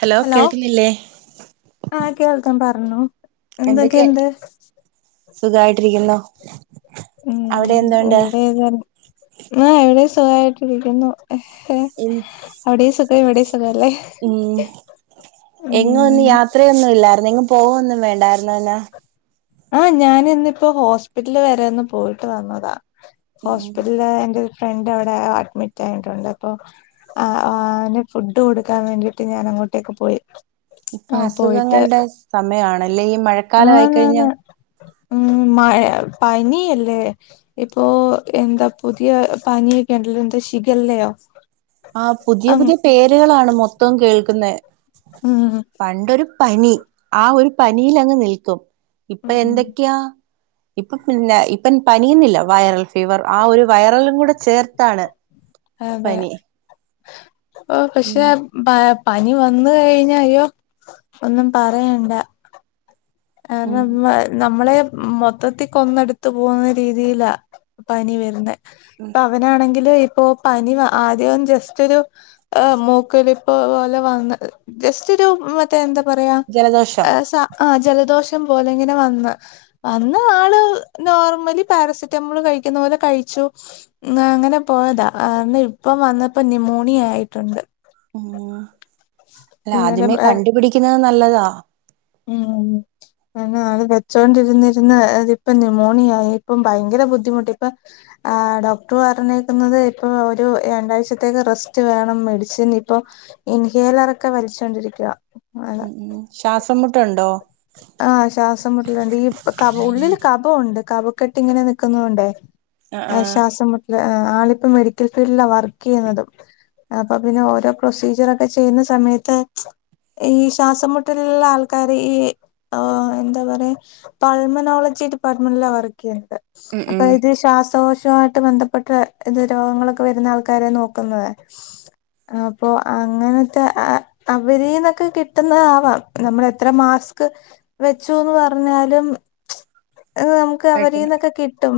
Hello കേൾക്കുന്നില്ലേ? ആഹ് കേൾക്കാം പറഞ്ഞോ എന്തൊക്കെ എന്തൊക്കെയുണ്ട് സുഖായിട്ടിരിക്കുന്നോ? ഉം ഇവിടെയതെ ആഹ് ഇവിടെ സുഖായിട്ട് ഇരിക്കുന്നു ഇൻ അവിടേം സുഖം ഇവിടേം സുഖല്ലേ ഉം എങ്ങൊന്ന് ഉം യാത്ര ഇത്രയൊന്നും ഇല്ലായിരുന്നു എങ്ങും പോകൊന്നും വേണ്ടാരുന്നോന്നെ ആഹ് ഞാൻ ഇന്നിപ്പോ ഹോസ്പിറ്റല് വരെ ഒന്ന് പോയിട്ട് വന്നതാ ഉം ഹോസ്പിറ്റലില് എന്റെ ഫ്രണ്ട് അവിടെ അഡ്മിറ്റ് ആയിട്ടുണ്ട് അപ്പൊ ആഹ് ആഹ് ഫുഡ് കൊടുക്കാൻ വേണ്ടീട്ട് ഞാൻ അങ്ങോട്ടേക്ക് പോയി ഇപ്പൊ പോയിട്ട് അസുഖങ്ങളുടെ സമയാണ്ല്ലെ ഈ മഴക്കാലം ആന്നാന്ന് ആയിക്കഴിഞ്ഞൽ ഉം മയ പനി അല്ലേ ഇപ്പോ എന്താ പുതിയ പനിയൊക്കെ ഉണ്ടല്ലോ എന്താ ശിഖല്ലയോ ആഹ് പുതിയ അം പുതിയ പേരുകളാണ് മൊത്തം കേൾക്കുന്നെ ഉം പണ്ടൊരു പനി ആഹ് ഒരു പനിയിൽ അങ്ങ് നിൽക്കും ഇപ്പൊ ഉം എന്തൊക്കെയാ ഇപ്പ പിന്ന ഇപ്പം പനിയുന്നില്ല വൈറൽ ഫീവർ ആഹ് ഒരു വൈറലും കൂടെ ചേർത്താണ് അതെ പനി ഓ ഉം പക്ഷെ പനി വന്ന് കഴിഞ്ഞാ യോ ഒന്നും പറയണ്ട ഉം കാരണം ന നമ്മളെ മൊത്തത്തിൽ കൊന്നെടുത്തു പോകുന്ന രീതിയിലാ പനി വരുന്നത് അവ അവനാണെങ്കിൽ ഇപ്പോ പനി ആദ്യം ജസ്റ്റ് ഒരു ആഹ് മൂക്കൊലിപ്പ് പോലെ വന്ന് ജസ്റ്റ് ഒരു എന്താ പറയാ ജലദോഷം ആഹ് ജലദോഷം പോലെ ഇങ്ങനെ വന്ന് അന്ന് ആള് നോർമലി പാരസെറ്റമോള് കഴിക്കുന്ന പോലെ കഴിച്ചു അന്ന് അങ്ങനെ പോയതാ ആഹ് ഇപ്പം വന്നപ്പോ ന്യൂമോണിയ ആയിട്ടുണ്ട് ഉം അല്ല ഇന്നലെ ആദ്യമേ ഏഹ് കണ്ടുപിടിക്കുന്നത് നല്ലതാ ഉം അങ്ങ് അത് വെച്ചോണ്ടിരുന്നിരുന്ന് അതിപ്പൊ ന്യുമോണിയായി ഇപ്പം ഭയങ്കര ബുദ്ധിമുട്ടാ ഇപ്പൊ ആഹ് ഡോക്ടർ പറഞ്ഞേക്കുന്നത് ഇപ്പൊ ഒരു രണ്ടാഴ്ചത്തേക്ക് റെസ്റ്റ് വേണം മെഡിസിൻ ഇപ്പൊ ഇൻഹേലറൊക്കെ വലിച്ചോണ്ടിരിക്കുവ ഉം ശ്വാസം മുട്ടുണ്ടോ ആഹ് ശ്വാസംമുട്ടലുണ്ട് ഈ ക ഉള്ളില് കപൊണ്ട് കപക്കെട്ട് ഇങ്ങനെ നിക്കുന്നൊണ്ടേ ആഹ് ശ്വാസം മുട്ടില് ആളിപ്പ മെഡിക്കൽ ഫീൽഡില വർക്ക് ചെയ്യുന്നതും അപ്പൊ പിന്നെ ഓരോ പ്രൊസീജിയറൊക്കെ ചെയ്യുന്ന സമയത്ത് ഈ ശ്വാസംമുട്ടലുള്ള ആൾക്കാര് ഈ ആഹ് എന്താ പറയാ പൾമനോളജി ഡിപ്പാർട്ട്മെന്റില വർക്ക് ചെയ്യണത് ഉം അപ്പൊ ഉം ഇത് ശ്വാസകോശമായി ബന്ധപ്പെട്ട ഇത് രോഗങ്ങളൊക്കെ വരുന്ന ആൾക്കാരെ നോക്കുന്നതാ അപ്പൊ അങ്ങനത്തെ ആഹ് അവരീന്നൊക്കെ കിട്ടുന്നതാവാം നമ്മെളെത്ര മാസ്ക് വെച്ചൂന്ന് പറഞ്ഞാലും ചും നമുക്ക് കഴിക്കുന്നു അവരീന്നൊക്കെ കിട്ടും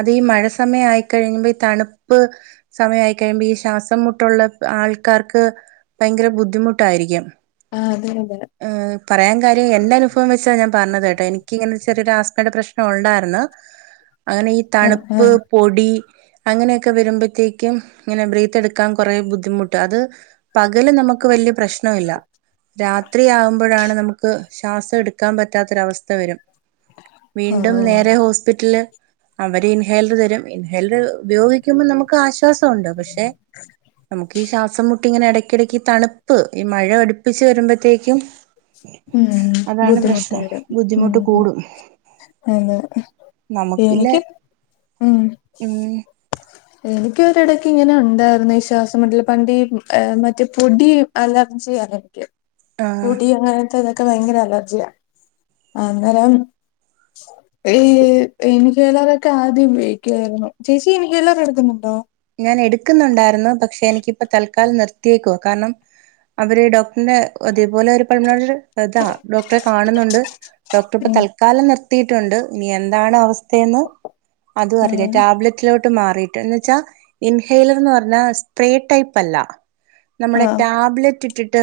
അത് ഈ മഴ സമയം ആയിക്കഴിയുമ്പോ ഈ തണുപ്പ് സമയമായിക്കഴിയുമ്പൾ ഈ ശ്വാസം മുട്ടുള്ള ആൾക്കാർക്ക് ഭയങ്കര ബുദ്ധിമുട്ടായിരിക്കും ആഹ് അതെ അതെ ഏഹ് പറയാൻ കാര്യം എന്റെ അനുഭവം വെച്ചാ ഞാൻ പറഞ്ഞത് കേട്ടോ എനിക്കിങ്ങനെ ചെറിയൊരു ആസ്മയുടെ പ്രശ്നം ഉണ്ടായിരുന്നു അങ്ങനെ ഈ ആഹ് തണുപ്പ് ആഹ് പൊടി അങ്ങനെയൊക്കെ വരുമ്പോഴത്തേക്കും ഇങ്ങനെ ബ്രീത്തെ ടുക്കാൻ കുറേ ബുദ്ധിമുട്ടാ അത് പകല് നമുക്ക് വല്ല്യ പ്രശ്ന ല്ല രാത്രി ആകുമ്പോഴ ഴാണ് നമുക്ക് ശ്വാസം എടുക്കാൻ പറ്റാത്തൊരവസ്ഥ വരും വീണ്ടും ആഹ് നേരെ ഹോസ്പിറ്റല് അവര് ഇൻഹേലർ തരും ഇൻഹേലർ ഉപയോഗിക്കുമ്പോൾ നമുക്ക് ആശ്വാസോണ്ട് പക്ഷെ നമുക്ക് ഈ ശ്വാസം മുട്ട് ഇങ്ങനെ ഇടയ്ക്കിടയ്ക്ക് ഈ തണുപ്പ് ഈ മഴ അടുപ്പിച്ച് വരുമ്പോഴത്തേക്കും ഉമ് അതാണ് ബുദ്ധിമുട്ട് പ്രശ്നം വരും ഉമ് ബുദ്ധിമുട്ട് കൂടും അതെ നമുക്കില്ല എനിക്ക് ഉമ് ഉം എനിക്ക് ഒരിടയ്ക്ക് ഇങ്ങനെ ഉണ്ടായിരുന്നു ഈ ശ്വാസം മുട്ടല് പണ്ടീ മറ്റേ പൊടി അലർജി അനക്യം ആഹ് ദി അങ്ങനൊത്തെ ഇതൊക്കെ ഭയങ്കര അലർജിയാ അഹ് അന്നരം ഏഹ് ഇൻഹൈലൊറൊക്കെ ആദ്യം ഉപയോഗിക്കുവായിരുന്നു ചേച്ചി ഇൻഹൈലെറെടുക്കുന്നുണ്ടോ ഞാൻ എടുക്കുന്നുണ്ടായിരുന്നു പക്ഷെ എനിക്കിപ്പം തൽക്കാലം നിർത്തിയേക്കുവാ കാരണം അവര് ഡോക്ടറിന്റെ അതേപോലൊരു [unintelligible] അതാ ഡോക്ടറെ കാണുന്നുണ്ട് ഡോക്ടർ ഇപ്പം ഉം തത് കാലം നിർത്തിയിട്ടുണ്ട് ഇനി എന്താണ് അവസ്ഥയന്ന് അത അറില്ല ഉം ടാബ്ലറ്റ് ലോട്ട് മാറിട്ട് എന്ന് വെച്ചാ ഇൻഹെലർ എന്ന് പറഞ്ഞാ സ്പ്രേ ടൈപ്പല്ല നമ്മുടെ ആഹ് ടാബ്ലെറ്റ് ഇട്ടിട്ട്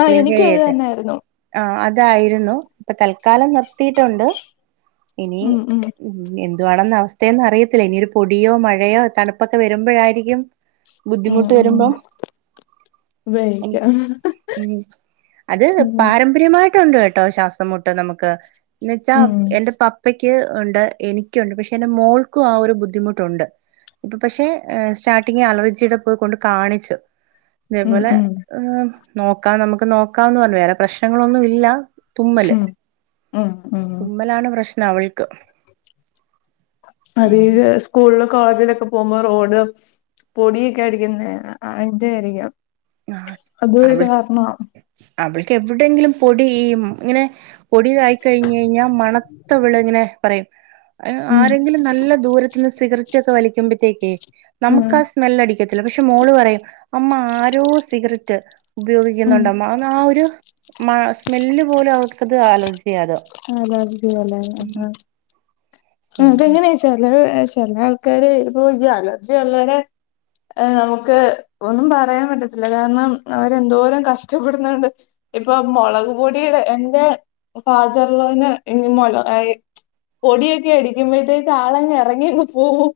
ആഹ് ഇൻഹൈൽ എനിക്കും അത് ചെയ്യത്തില്ലേ തന്നെയായിരുന്നു ആഹ് അതായിരുന്നു ഇപ്പൊ തൽക്കാലം നിർത്തിയിട്ടുണ്ട് ഇനി ഉം ഉം ഉ എന്തുവാണെന്നവസ്ഥെയന്ന് അറിയത്തില്ല ഇനിയൊരു പൊടിയോ മഴയോ തണുപ്പൊക്കെ വരുമ്പോഴായിരിക്കും ഉം ബുദ്ധിമുട്ട് ഉം വരുമ്പം ഉപയോഗിക്കാം ഉമ് അത് ഉം പാരമ്പര്യമായിട്ടുണ്ട് കേട്ടോ ശാസ് മുട്ട് നമുക്ക് എന്ന് വെച്ചാ ഉം എന്റെ പപ് അപ്പക്ക് ഉണ്ട് എനിക്കുണ്ട് പക്ഷെ എന്റെ മോൾക്കും ആ ഒരു ബുദ്ധിമുട്ടുണ്ട് പക്ഷെ സ്റ്റാർട്ടിങി അലർജിയുടെ പോയി ക്കൊണ്ട് കാണിച്ചു ഉം ഉം ഇതേപോലെ ഉം ഈ നോക്കാം നമുക്ക് നോക്കാം ന്ന് പറഞ്ഞു വേറെ പ്രശ്നങ്ങളൊന്നും ഇല്ല തുമ്മല് ഉം ഉം തുമ്മലാണ് പ്രശ്നം അവൾക്ക് അതേഴ് വയസ് സ്കൂളിൽ കോളേജിലൊക്കെ പോകുമ്പോ റോഡ് പൊടിയൊക്കെ അടിക്കുന്ന അയിന്റെ ആരിക്കാം ആ അവൾ അവൾക്ക് എവിടെയങ്കിലും പൊടി ഇങ്ങനെ പൊടിയായി കഴിഞ്ഞാൽ മണത്ത വിള ഇങ്ങനെ പറയും ഉം ആരെങ്കിലും നല്ല ദൂര സിഗരറ്റ് ഒക്കെ വലിക്കുമ്പോഴത്തേക് ഉം നമുക്ക് ആ സ്മെല്ല് അടിക്കത്തില്ല പക്ഷെ മോള് പറയും അമ്മാ ആരാ രോ സിഗരറ്റ് ഉം ഉപയോഗിക്കുന്നുണ്ട മ്മാ ന്നാ ആ ഒരു മ സ്മെല്ല് പോലും അവർക്കത് അലർചിയാ. അല്ലർജി പോലെ ആഹ് എന്ത് അതെങ്ങനെയ ചില ചില ആൾക്കാര് പ്പോ അലർജിള്ളരെ. ഏഹ് നമുക്ക് ഒന്നും പറയാൻ പറ്റത്തില്ല കാരണം അവരെന്തോരം കഷ്ടപ്പെടുന്നുണ്ട്. ഇപ്പൊ മുളക് പൊടിയുടെ എന്റെ ഫാദറലോന്റെ ഇനി മൊ പൊടിയൊക്കെ അടിക്കുമ്പോഴത്തേക്ക് ആളങ്ങ് ഇറങ്ങി അങ് പോവും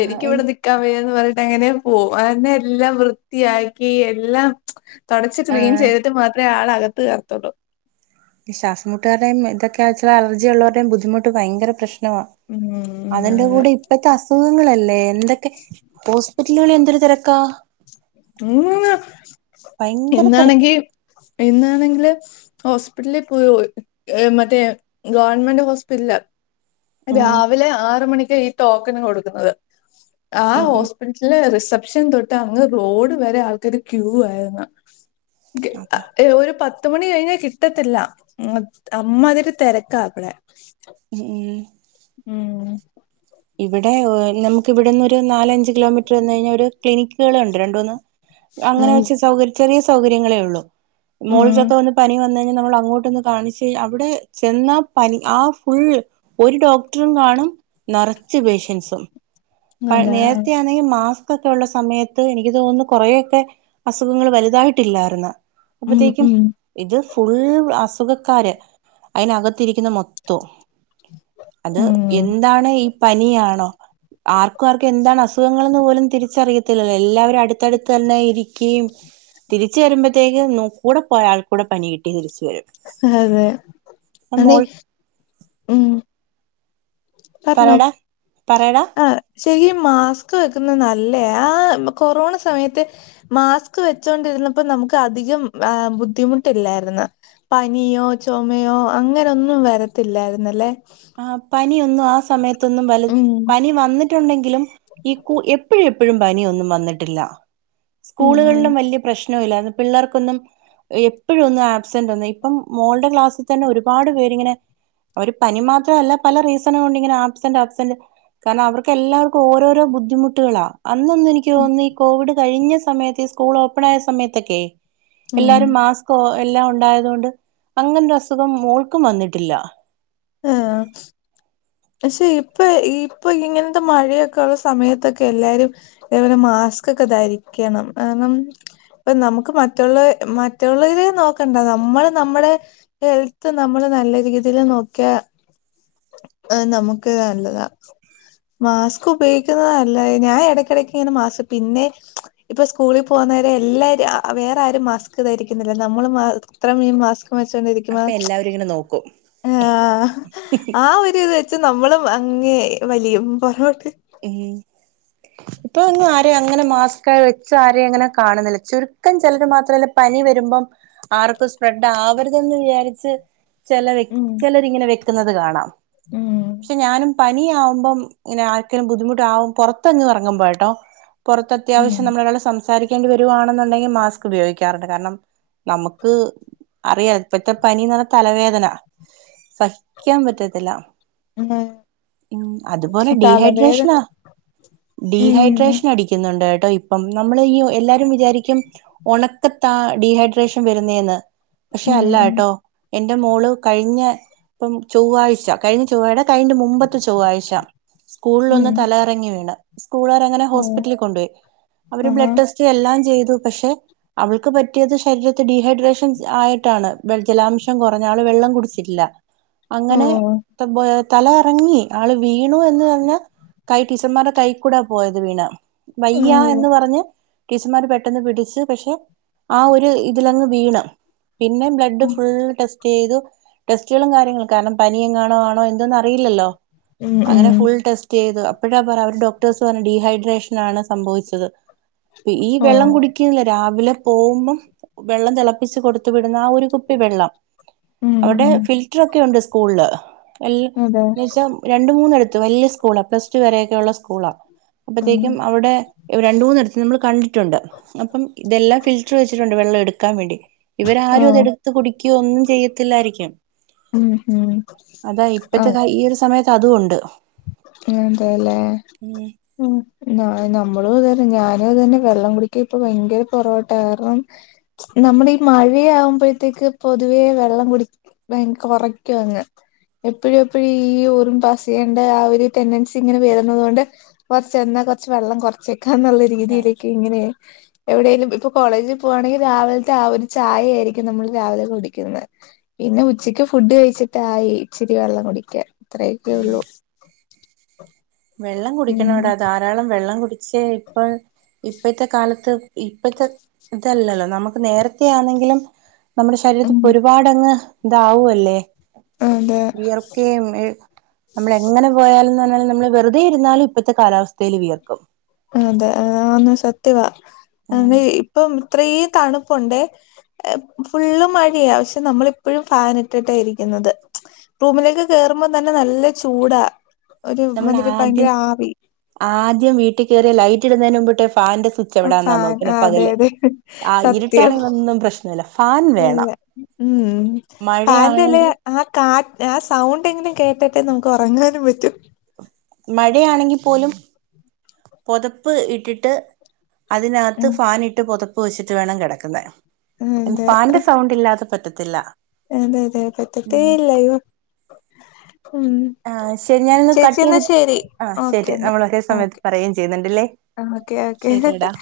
ആഹ് എനി എനിക്കിവിടെ ന്നിക്കാ ക വയന്ന് പറഞ്ഞട്ട് അങ്ങനെ പോവും എല്ലാം വൃത്തിയാക്കി എല്ലാം. തുടച്ച് ക്ലീൻ ആഹ് ചെയ്തിട്ട് മാത്രമേ ആൾ അകത്ത് കയറതൊള്ളൂ. ശ്വാസ മുട്ടുകരുടെയും ഇതൊക്കെ ആയച്ചാ അലജിയുള്ളവരുടെയും ബുദ്ധിമുട്ട് ഭയങ്ക പ്രശ്നമാ. ഉമ് ഉമ് ഉമ് അതിന്റെ കൂടെ ഇപ്പഴത്തെ അസുഖങ്ങളല്ലേ എന്തൊക്കെ ഹോസ്പിറ്റലുകളിൽ എന്തൊരു തെരക്കാ. ഉമ് ഭയങ്കര തിരക്ക് ഇന്നാണെങ്കി ഇന്നാണെങ്കില്. ഹോസ്പിറ്റൽ പോയി മറ്റേ ഗവർമെന്റ് ഹോസ്പിറ്റല ഉം രാവിലെ ആറ് മണികാ ഈ ടോക്കന് കൊടുക്കുന്നത് ആഹ് ഉം ഹോസ് ട്ടില് റിസപ്ഷൻ തൊട്ട് അങ്ങ് റോഡ് വരെ ആൾക്കാാര് ക്യൂ ആയിരുന്ന. അതെ. ഏ ഒരു പത് മണി കഴിഞ്ഞാ കിട്ടത്തില്ല അമ്മതിരി തെരക്കാ ഇപടെ. ഏഹ് ഏഹ് ഉം. ഇവിടെ നമുക്ക് ഇവിടെന്ന് നാലഞ്ചച് കിലോമീറ്റർ വന്ന കഴിഞ്ഞാൽ ഒരു ക്ലിനിക്കുക ഉണ്ട് രണ്ടൂന്ന്. അങ്ങനെ ഉം വെച്ച് സൗകര് ചെറിയ സൗകര്യങ്ങളേ ഉള്ളു. മോൾ ഉം [unintelligible] പനി വന് കഴിഞ്ഞാൽ നമ്മൾ അങ്ങോട്ട് കാണിച്ചു അവിടെ ചെന്ന പനി ആഹ് ഫുള് ഒരു ഡോക്ടറും കാണും. നറച്ച് പേഷ്യൻസും. പ അതെ നേരത്തെ ആണെങ്കിൽ മാസ്ക് ഒക്കെ ഉള്ള സമയത്ത് എനിക്ക് തോന്നുന്നു കുറെേയൊക്കെ. അസുഖങ്ങൾ ഒന്നും വലുതായിട്ടില്ലായിരുന്ന് ഉം അപ്പത്തേക്കും ഉം ഇത് ഫുൾ അസുഖക്കാര് അതിനകത്തിരിക്കുന്ന മൊത്തോ. അത് ഉം എന്താണ് ഈ പനിയാണോ. ആർക്കും ആർക്കും എന്താണ് അസുഖങ്ങളൾന്ന് പോലും തിരിച്ചറിയത്തില്ലല്ലോ എല്ലാവരും അടുത്തടുത്ത് തന്നെ ഇരിക്കുകയും. തിരിച്ച വരുമ്പഴതേകും ന കൂടെ പോയാൾകു കൂടെ പനി കിട്ടി തിരിച്ചു വരും. അതെതെ പനി മോൾ ഉം. പറഞ്ഞോ പറയടാ പറയടാ ആഹ് ശെരി മാസ്ക് വെക്കുന്നത് നല്ല ആഹ് കൊറോണ സമയത്ത്. മാസ്ക് വെച്ചോണ്ടിരുന്നപ്പോ നമുക്ക് അധികം ബുദ്ധിമുട്ടില്ലാര്ന്. പനിയോ ചുമയോ അങ്ങനൊന്നും വരത്തില്ലായിരുന്നല്ലേ. ആഹ് പനിയൊന്നും ആഹ് സമയത്തൊന്നും വല ഉം പനി വന്നിട്ടുണ്ടെങ്കിലും ഈ എപ്പോഴും ഇപ്പോഴും പനിയൊന്നും വന്നിട്ടില്ല ഉം സ്കൂളുകളിലും വലിയ പ്രശ്ന ഇല്ലായിരുന്നു പിള്ളേർക്കൊന്നും. എപ്പോഴൊന്നും ആബ്സെന്റ് ഒന്ന ഇപ്പം മോളുടെ ക്ലാസ്സിൽ തന്നെ ഒരുപാട് പേരിങ്ങനെ. ഒര് പനിമാത്ര അല്ല പല റീസൺ കൊണ്ട് ഇങ്ങനെ ആബ്സന്റ് ആബ്സൻ്റ് കാരണം അവർക്ക് എല്ലാവർക്കും ഓരോരോ ബുദ്ധിമുട്ടുകളാ. അന്നൊന് എനിക്ക് ഉം തോന്നി ഈ കോവിഡ് കഴിഞ്ഞ സമയത്ത് ഈ സ്കൂൾ ഓപ്പൺ ആയ സമയത്തൊക്കെ. ഉം എല്ലാരും മാസ്കോ എല്ലാം ഉണ്ടായത കൊണ്ട് അങ്ങനെ അസുഖം മോൾക്കും വന്നിട്ടില്ല. ആഹ് പക്ഷെ ഇപ്പൊ ഇപ്പൊ ഇങ്ങനത്തെ മഴയൊക്കെ ഉള്ള സമയത്തൊക്കെ എല്ലാരും. അതേപോലെ മാസ്ക് ഒക്കെ ധരിക്കണം കാരണം. ഇപ്പൊ നമുക്ക് മറ്റുള്ള മറ്റുള്ളവരെ നോക്കണ്ട നമ്മള് നമ്മുടെ. ഹെൽത്ത് നമ്മള് നല്ല രീതിൽ നോക്കിയ. ആഹ് നമുക്ക് നല്ലതാ മാസ്ക് ഉപയോഗിക്കുന്ന നല്ല ഞാൻ ഇടക്കിടക്ക് ഇങ്ങനെ മാസ്ക് പിന്നെ ഇപ്പൊ സ്കൂളിൽ പോകുന്നവരെ എല്ലാരും വേറെ ആരും മാസ്ക് ധരിക്കുന്നില്ല നമ്മള് മാത്രെ മാസ്ക് വെച്ചൊണ്ടിരിക്ക അപ്പൊ എല്ലാവരും ഇങ്ങനെ നോക്കും ആ ആ ഒരു ഇത് വെച്ച് നമ്മളും അങ്ങേ വലിയുബോട്ട് ഏഹ് ഇപ്പൊ ഒന്നും ആരെയും അങ്ങനെ മാസ്ക് വെച്ച് ആരെയും അങ്ങനെ കാണുന്നില്ല ചുരുക്കം ചിലർ മാത്രല്ല പനി വരുമ്പം ആർക്കും സ്പ്രെഡ് ആവരുതെന്ന് വിചാരിച്ച് ചിലവെ ഉം ചിലരിങ്ങനെ വെക്കുന്നത് കാണാം ഉം പക്ഷെ ഞാനും പനിയാവുമ്പം ഇങ്ങനെ ആർക്കേലും ബുദ്ധിമുട്ടാവു പുറത്ത് അങ്ങ് ഇറങ്ങുമ്പോ കേട്ടോ പുറത്ത് അത്യാവശ്യം നമ്മള് ഉം ഒരാൾ സംസാരിക്കേണ്ടി വരുവാണെന്നുണ്ടെങ്കിൽ മാസ്ക് ഉപയോഗിക്കാറുണ്ട് കാരണം നമുക്ക് അറിയാം ഇപ്പത്തെ പനിന്ന് പറഞാ തലവേദന സഹിക്കാൻ പറ്റത്തില്ല ഉം അതുപോലെ തലവേദന ഡീഹൈഡ്രേഷനാ ഉം ഡീഹൈഡ്രേഷൻ അടിക്ക് പിന്നേ എന്തായിട്ടാ ഇപ്പം നമ്മള് ഈ എല്ലാരും വിചാരിക്കും ഒണക്കത്താ ഡീ ഹൈഡ്രേഷൻ വരുന്നേന്ന് പക്ഷേ ഉം ഉം അല്ലാട്ടോ എന്റെ മോള് കഴിഞ്ഞ ഇപ്പം ചൊവ്വാഴ്ച കഴിഞ്ഞ ചൊവ്വാടെ കഴി [unintelligible] മുമ്പത്ത ചൊവ്വയ്ച്ച ഉം സ്കൂളിലോന്ന് തലകറങ്ങി വീണ് സ്കൂളുകർ അങ്ങനെ ഓ ഹോസ്പിറ്റലിൽ കൊണ്ടുപോയി അവര് ആഹാ ബ്ലഡ് ടെസ്റ്റ് എല്ലാം ചെയ്തു പക്ഷെ അവൾക്ക് പറ്റിയത് ശരീരത്തെ ഡീഹൈഡ്രേഷൻ ആയിട്ടാണ് ജലാംശം കുറഞ്ഞ അവള് വെള്ളം കുടിച്ചിട്ടില്ല ഓ അങ്ങനെ തലകറങ്ങി ആള് വീണു എന്ന് തന്നെ കൈ ടീച്ചർമാരുടെ കൈ കൂടാ പോയത് വീണ വയ്യ അയ്യോ എന്ന് പറഞ്ഞ് ടീച്ചർമാര് പെട്ടെന്ന് പിടിച്ചു പക്ഷെ ആഹ് ഒരു ഇതിലങ്ങ് വീണ് പിന്നെ ബ്ലഡ് ഉം ഫുൾ ടെസ്റ്റ് ചെയ്തു ടെസ്റ്റുകളും കാര്യങ്ങളും കാരണം പനിയെങ്ങാണോ ആണോ എന്തോന്ന അറിയില്ലല്ലോ ഉം അങ്ങനെ ഫുൾ ടെസ്റ്റ് ചെയ്തു അപ്പോഴാ പറ അവര് ഡോക്ടേഴസ് പറഞ്ഞ ഡീഹൈഡ്രേഷൻ ആണ് സംഭവിച്ചത് ഈ ഓ വെള്ളം കുടി [unintelligible] രാവിലെ പോകുമ്പം വെള്ളം തിളപ്പിച്ച് കൊടുത്തു വിടുന്ന ആ ഒരു കുപ്പി വെള്ളം ഉം അവിടെ ഉം ഫിൽറ്റർ ഒക്കെ ഉണ്ട് സ്കൂളില് എല്ല അതെ എന്ന് വെച്ചാ രണ്ട് മൂന്നടുത്ത് വല്യ സ്കൂളാ പ്ലസ് ടു വരെയൊക്കെയുള്ള സ്കൂളാ. ഉം അപ്പത്തേക്കും അവിടെ രണ്ട് മൂന്നിടത്ത് നമ്മൾ കണ്ടിട്ടുണ്ട് അപ്പം ഇതെല്ലാം ഫിൽറ്റർ വെച്ചിട്ടുണ്ട് വെള്ളം എടുക്കാൻ വേണ്ടി ഇവരാരും ഓ അത് എടുത്ത് കുടിക്കുകയോ ഒന്നും ചെയ്യത്തില്ലായിരിക്കും ഉം ഉം അതാ ഇപ്പത്തെ കാ ഈ ഒരു സമയത്ത് അതുംണ്ട് അതേല്ലേ ഉം ന നമ്മളും ഇതന്നെ. ഞാനും അതന്നെ. വെള്ളം കുടിക്ക ഇപ്പ ഭയങ്കര കുറവട്ടോ. കാരണം നമ്മള് ഈ മഴയാകുമ്പോഴത്തേക്ക് പൊതുവേ വെള്ളം കുടി ഭയര കുറയ്ക്കും അങ്ങ് എപ്പഴും എപ്പഴും ഈ യുറിൻ പാസെയ്യാൻ ന്റെ ആ ഒരു ടെൻഡൻസി ഇങ്ങനെ വരുന്നത് കൊണ്ട്കൊറച്ച് ന്നാ കൊർച്ച് വെള്ളം കുറച്ചേക്കാന്നുള്ള രീതിയിലേക്ക് എന്തിന്? എവിടെങ്കിലും ഇപ്പോ കോളേജി പോവ്വാണെങ്കിൽ രാവിലത്തെ ആ ഒരു ചായയായിരിക്കും നമ്മൾ രാവിലെ കുടിക്കുന്നത്. പിന്നെ ഉച്ചയ്ക്ക് ഫുഡ് കഴിച്ചിട്ടായി ഇച്ചിരി വെള്ളം കുടിക്കാ. അത്രയൊക്കെ ഉള്ളൂ വെള്ളം ഉം കുടിക്കണം ടാ. ധാരാളം വെള്ളം കുടിച്ചേ ഇപ്പം ഇപ്പഴത്തെ കാലത്ത് ഇപ്പത്തെ ഇതല്ലല്ലോ നമുക്ക് നേരത്തെ ആണെങ്കിലും നമ്മുടെ ഉം ശരീരത്തിപ്പൊ ഒരുപാടങ്ങ് ഇതാവുല്ലേ അതെ വിയർക്കയും ഏഹ് നമ്മൾ എങ്ങനെ പോയാലുംന്നല്ല [unintelligible] നമ്മള് വെറുതെ ഇരുന്നാലും ഇപ്പത്തെ കാലാവസ്ഥേല് വിയർക്കും. അതെ. അതുപറഞ്ഞത് സത്യവാ. ഉം അതേ ഇപ്പം ഇത്രയും തണുപ്പുണ്ടേ ഏഹ് ഫുള്ള് മഴയാ പക്ഷേ നമ്മളിപ്പോഴും ഫാൻ ഇട്ടിട്ടാ ഇരിക്കുന്നത് റൂമിലേക്ക് കേറുമ്പം തന്നെ നല്ല ചൂടാ ഒരു മാതിരി നമ്മളാദ്യം ഭയങ്കര ആവി ആദ്യം വീട്ട്കേറിയ ലൈറ്റ് ഇടുന്നതിന് മുമ്പ്ട്ട ഫാന്റെ സു ച്ച് എവിടാന്നാ ഫാൻ നോക്കുന്നെ അതെ പകല് അതെ ആഹ് സത്യം ഇരുട്ടാണെങ്കിലൊന്നും പ്രശ്നല്ല ഫാൻ ഇല്ല വേണം ഉം ഫാന്റെല്ലേ മഴയാണെങ്കിലും ആഹ് കാ ആഹ് സൗണ്ടെങ്കിലും കേട്ടിട്ടെ നമ്ക്ക് ഒറങ്ങാനും പറ്റും മഴയാണെങ്കി പോലും പൊതപ്പ് ഇട്ടിട്ട് അതിനകത്ത് ഉം ഫാന്ട്ട് പൊതപ്പ് വെച്ചിട്ട് വേണം കെടക്കുന്നെ അതെ ഫാന്റെ സൗണ്ടില്ലാതെ പറ്റത്തില്ല അതെ അതെ പറ്റത്തേല്ലയ് ഉം ആഹ് ശെരി ഞാനൊന്ന് ചേച്ചി എന്നാ കട്ടെയ്തിട്ട് ശരി ആഹ് ഓക്കെ ശെരി നമ്മള് ഒരേ സമയത്ത് പറയും ചെയ്യുന്നുണ്ടല്ലേ ആഹ് ഓക്കെ ഓക്കെ ശരിയടാ